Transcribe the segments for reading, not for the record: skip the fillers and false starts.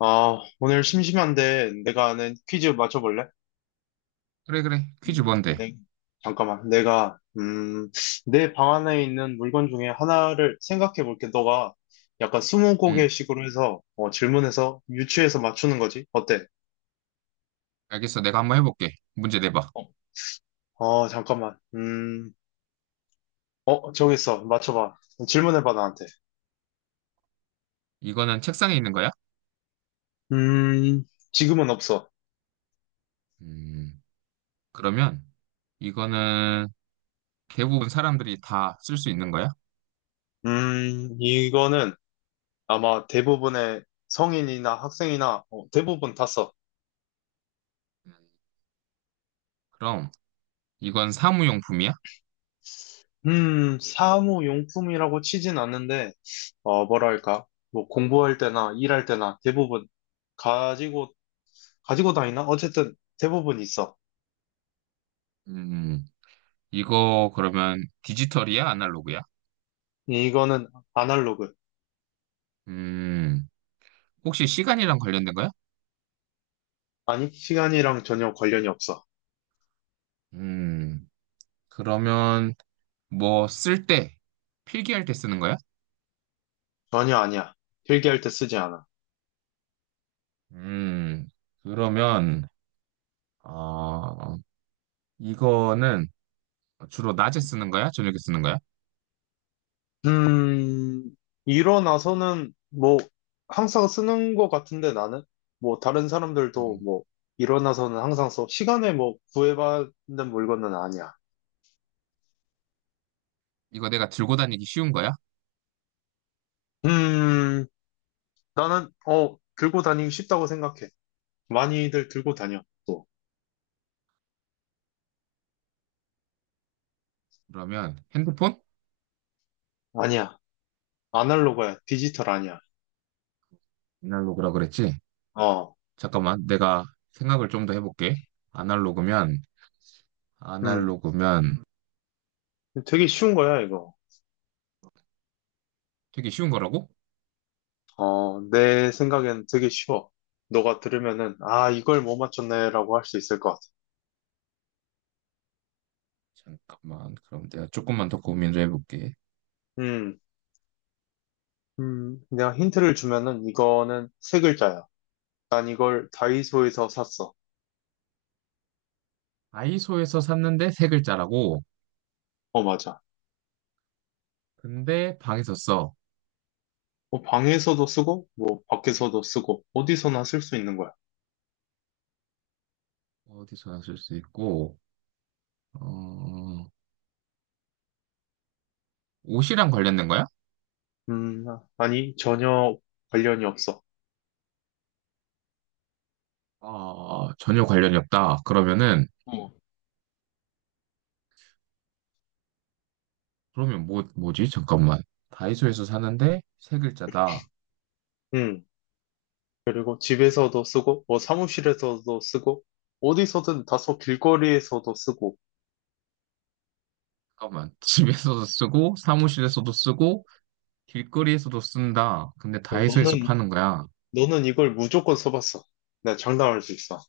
아, 오늘 심심한데 내가 아는 퀴즈 맞춰볼래? 그래, 그래. 퀴즈 뭔데? 네. 잠깐만. 내가 내 방 안에 있는 물건 중에 하나를 생각해 볼게. 너가 약간 응, 스무고개식으로 해서 질문해서 유추해서 맞추는 거지. 어때? 알겠어. 내가 한번 해볼게. 문제 내봐. 어, 잠깐만. 정했어. 맞춰봐. 질문해봐, 나한테. 이거는 책상에 있는 거야? 음, 지금은 없어. 음, 그러면 이거는 대부분 사람들이 다 쓸 수 있는 거야? 이거는 아마 대부분의 성인이나 학생이나 대부분 다 써. 그럼 이건 사무용품이야? 사무용품이라고 치진 않는데, 뭐랄까, 뭐 공부할 때나 일할 때나 대부분 가지고, 가지고 다니나? 어쨌든 대부분 있어. 음, 이거 그러면 디지털이야? 아날로그야? 이거는 아날로그. 음, 혹시 시간이랑 관련된 거야? 아니, 시간이랑 전혀 관련이 없어. 음, 그러면 뭐 쓸 때, 필기할 때 쓰는 거야? 전혀 아니야. 필기할 때 쓰지 않아. 음, 그러면, 어, 이거는 주로 낮에 쓰는 거야? 저녁에 쓰는 거야? 음, 일어나서는 뭐 항상 쓰는 것 같은데 나는? 뭐 다른 사람들도 음, 뭐 일어나서는 항상 써. 시간에 뭐 구애받는 물건은 아니야. 이거 내가 들고 다니기 쉬운 거야? 음, 나는, 들고 다니기 쉽다고 생각해. 많이들 들고 다녀, 또. 그러면 핸드폰? 아니야. 아날로그야. 디지털 아니야. 아날로그라 그랬지? 어, 잠깐만, 내가 생각을 좀 더 해볼게. 아날로그면, 음. 아날로그면, 되게 쉬운 거야, 이거. 되게 쉬운 거라고? 어, 내 생각엔 되게 쉬워. 너가 들으면은, 아, 이걸 못 맞췄네라고 할 수 있을 것 같아. 잠깐만, 그럼 내가 조금만 더 고민 좀 해볼게. 음, 내가 힌트를 주면은, 이거는 세 글자야. 난 이걸 다이소에서 샀어. 다이소에서 샀는데 세 글자라고? 어, 맞아. 근데 방에서 써. 뭐, 방에서도 쓰고, 뭐, 밖에서도 쓰고, 어디서나 쓸 수 있는 거야. 어디서나 쓸 수 있고, 어, 옷이랑 관련된 거야? 음, 아니, 전혀 관련이 없어. 아, 전혀 관련이 없다. 그러면은 어. 그러면 뭐, 뭐지? 잠깐만. 다이소에서 사는데 세 글자다. 음. 그리고 집에서도 쓰고, 뭐 사무실에서도 쓰고, 어디서든 다소 길거리에서도 쓰고, 잠깐만. 집에서도 쓰고, 사무실에서도 쓰고, 길거리에서도 쓴다. 근데 어, 다이소에서 너는, 파는 거야. 너는 이걸 무조건 써봤어. 내가 장담할 수 있어.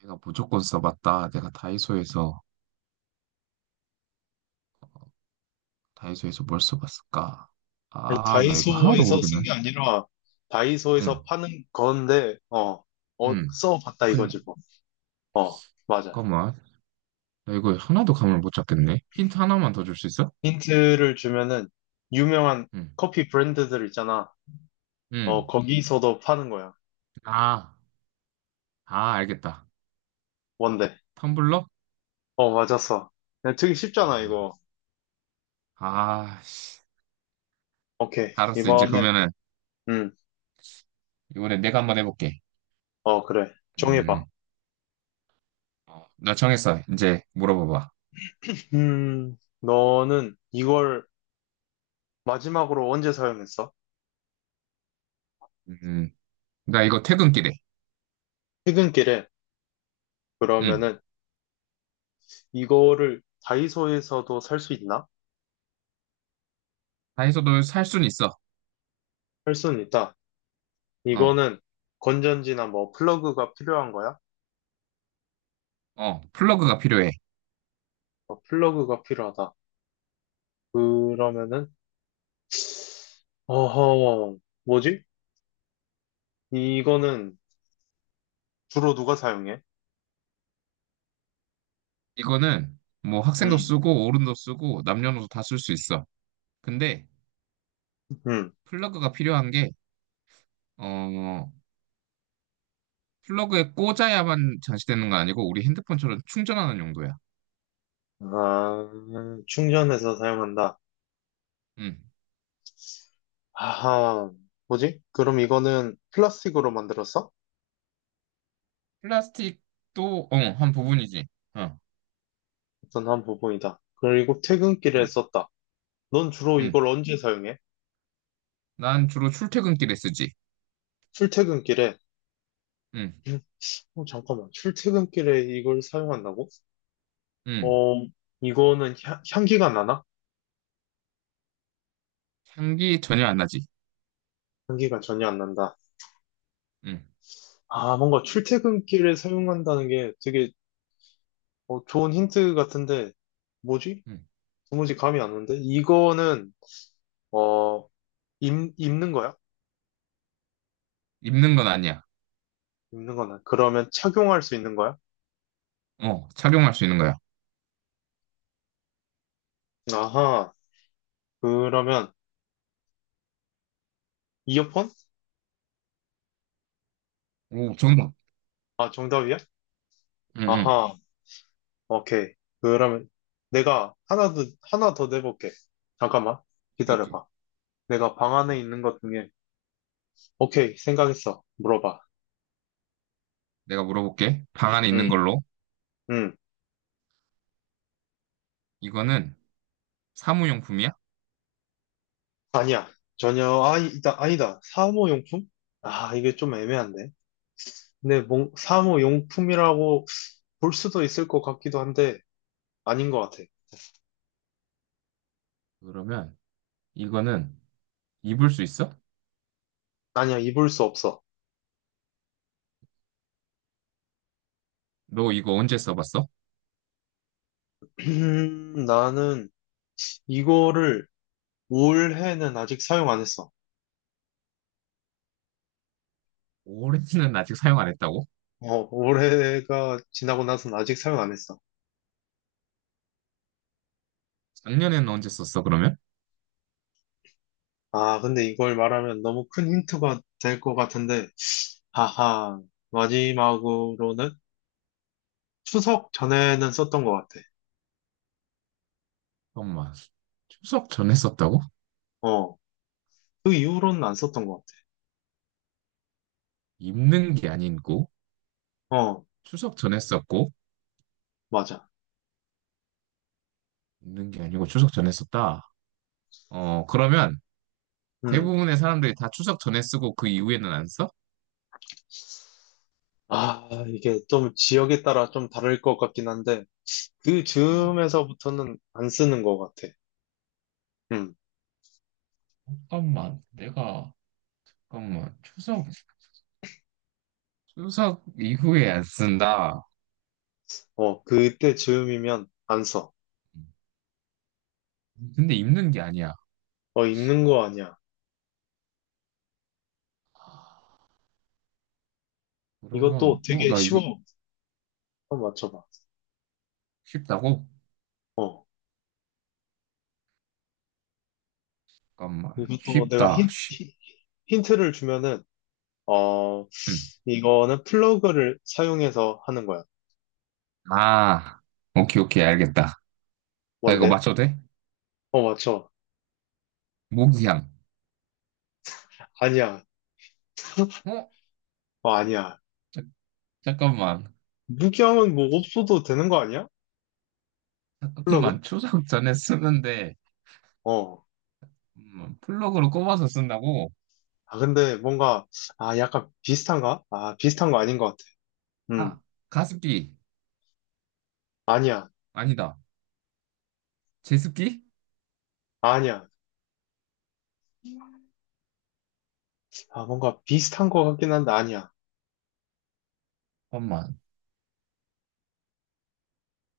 내가 무조건 써봤다. 다이소에서 뭘 써봤을까? 아니, 아, 나 이거 하나도 다이소에서 모르겠네. 쓴 게 아니라, 응, 다이소에서 파는 건데, 응. 써봤다 이거지 근데, 뭐. 어, 맞아. 잠깐만. 나 이거 하나도 감을 못 잡겠네. 힌트 하나만 더 줄 수 있어? 힌트를 주면은, 유명한 응, 커피 브랜드들 있잖아. 어, 응. 거기서도 파는 거야. 아, 아, 알겠다. 뭔데? 텀블러? 어, 맞았어. 야, 되게 쉽잖아, 아, 이거. 아, 씨. 오케이. 알았어. 이제 이번엔, 그러면은 음, 이번에 내가 한번 해볼게. 그래. 정해봐. 음, 나 정했어. 이제 물어봐봐. 너는 이걸 마지막으로 언제 사용했어? 음, 나 이거 퇴근길에. 퇴근길에 음, 그러면은 이거를 다이소에서도 살 수 있나? 다이소도 살 순 있어. 살 수는 있다. 어, 이거는 건전지나 뭐 플러그가 필요한 거야? 플러그가 필요해. 어, 플러그가 필요하다. 그러면은 어허, 뭐지? 이거는 주로 누가 사용해? 이거는 뭐 학생도 음, 쓰고 어른도 쓰고 남녀노소 다 쓸 수 있어. 근데 음, 플러그가 필요한 게, 어, 플러그에 꽂아야만 장치되는 거 아니고 우리 핸드폰처럼 충전하는 용도야. 아, 충전해서 사용한다. 음, 아하, 뭐지? 그럼 이거는 플라스틱으로 만들었어? 플라스틱도 한 부분이지. 어, 어떤 한 부분이다. 그리고 퇴근길에 음, 썼다. 넌 주로 음. 이걸 언제 사용해? 난 주로 출퇴근길에 쓰지. 출퇴근길에. 음, 음, 잠깐만. 출퇴근길에 이걸 사용한다고? 음. 어, 이거는 향기가 나나? 향기 전혀 안 나지. 향기가 전혀 안 난다. 응, 아, 뭔가 출퇴근길에 사용한다는 게 되게 좋은 힌트 같은데, 뭐지? 응. 도무지 감이 안 오는데? 이거는, 어, 입는 거야? 입는 건 아니야. 입는 거나. 그러면 착용할 수 있는 거야? 어, 착용할 수 있는 거야. 아하. 그러면, 이어폰? 오, 정답. 아, 정답이야? 응, 응. 아하. 오케이. 그러면 내가 하나 더 내볼게. 잠깐만. 이렇게. 기다려봐. 내가 방 안에 있는 것 중에, 오케이, 생각했어. 물어봐. 내가 물어볼게. 방 안에 응, 있는 걸로. 응. 이거는 사무용품이야? 아니야. 전혀, 아니다, 아니다. 사무용품? 아, 이게 좀 애매한데. 근데 사무용품이라고 볼 수도 있을 것 같기도 한데, 아닌 것 같아. 그러면 이거는 입을 수 있어? 아니야, 입을 수 없어. 너 이거 언제 써봤어? 나는 이거를 올해는 아직 사용 안 했어. 올해는 아직 사용 안 했다고? 어, 올해가 지나고 나서는 아직 사용 안 했어. 작년에는 언제 썼어, 그러면? 아, 근데 이걸 말하면 너무 큰 힌트가 될 것 같은데, 하하, 마지막으로는 추석 전에는 썼던 것 같아. 잠깐만. 추석 전에 썼다고? 어, 그 이후로는 안 썼던 것 입는 게 아니고, 같아. 어, 추석 전에 썼고, 맞아. 입는 게 아니고 추석 전에 썼다. 어, 그러면 음, 대부분의 사람들이 다 추석 전에 쓰고 그 이후에는 안 써? 아, 이게 좀 지역에 따라 좀 다를 것 같긴 한데, 그 음, 즈음에서부터는 안 쓰는 것 같아. 음, 잠깐만, 내가, 잠깐만, 추석 이후에 안 쓴다. 그때 즈음이면 안 써. 근데 입는 게 아니야. 어, 있는 거 아니야. 이것도 그러면, 되게 나 이거 쉬워. 한번 맞춰봐. 쉽다고? 어, 잠깐만, 이것도 내가 쉽다, 쉽. 힌트를 주면은, 어, 음. 이거는 플러그를 사용해서 하는 거야. 아, 오케이, 오케이, 알겠다. 나 이거 뭔데? 맞춰도 돼? 어, 맞춰. 모기향. 아니야. 어? 어, 아니야. 자, 잠깐만, 무기함은 뭐 없어도 되는 거 아니야? 플러그? 잠깐만, 추석 전에 쓰는데, 어. 플러그로 꼽아서 쓴다고? 아, 근데 뭔가, 아, 약간 비슷한가? 아, 비슷한 거 아닌 것 같아. 음, 아, 가습기. 아니야. 아니다. 제습기? 아니야. 아, 뭔가 비슷한 것 같긴 한데, 아니야. 잠깐만,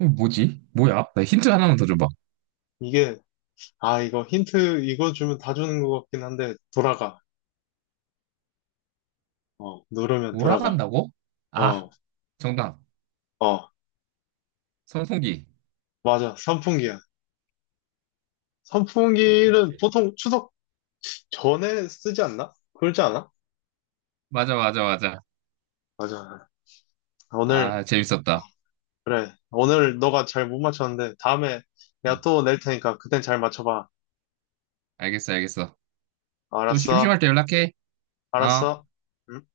이거 뭐지? 뭐야? 나 힌트 하나만 더 줘봐. 이게, 아, 이거 힌트, 이거 주면 다 주는 것 같긴 한데, 돌아가. 어, 누르면 돌아가. 돌아간다고? 아, 어, 정답. 어, 선풍기. 맞아. 선풍기야. 오케이, 선풍기는 오케이. 보통 추석 전에 쓰지 않나? 그러지 않아? 맞아, 맞아, 맞아. 맞아. 오늘, 아, 재밌었다. 그래. 오늘 너가 잘 못 맞췄는데, 다음에 내가 음, 또 낼 테니까 그땐 잘 맞춰봐. 알겠어, 알겠어. 또 알았어? 심심할 때 연락해. 어. 알았어? 응?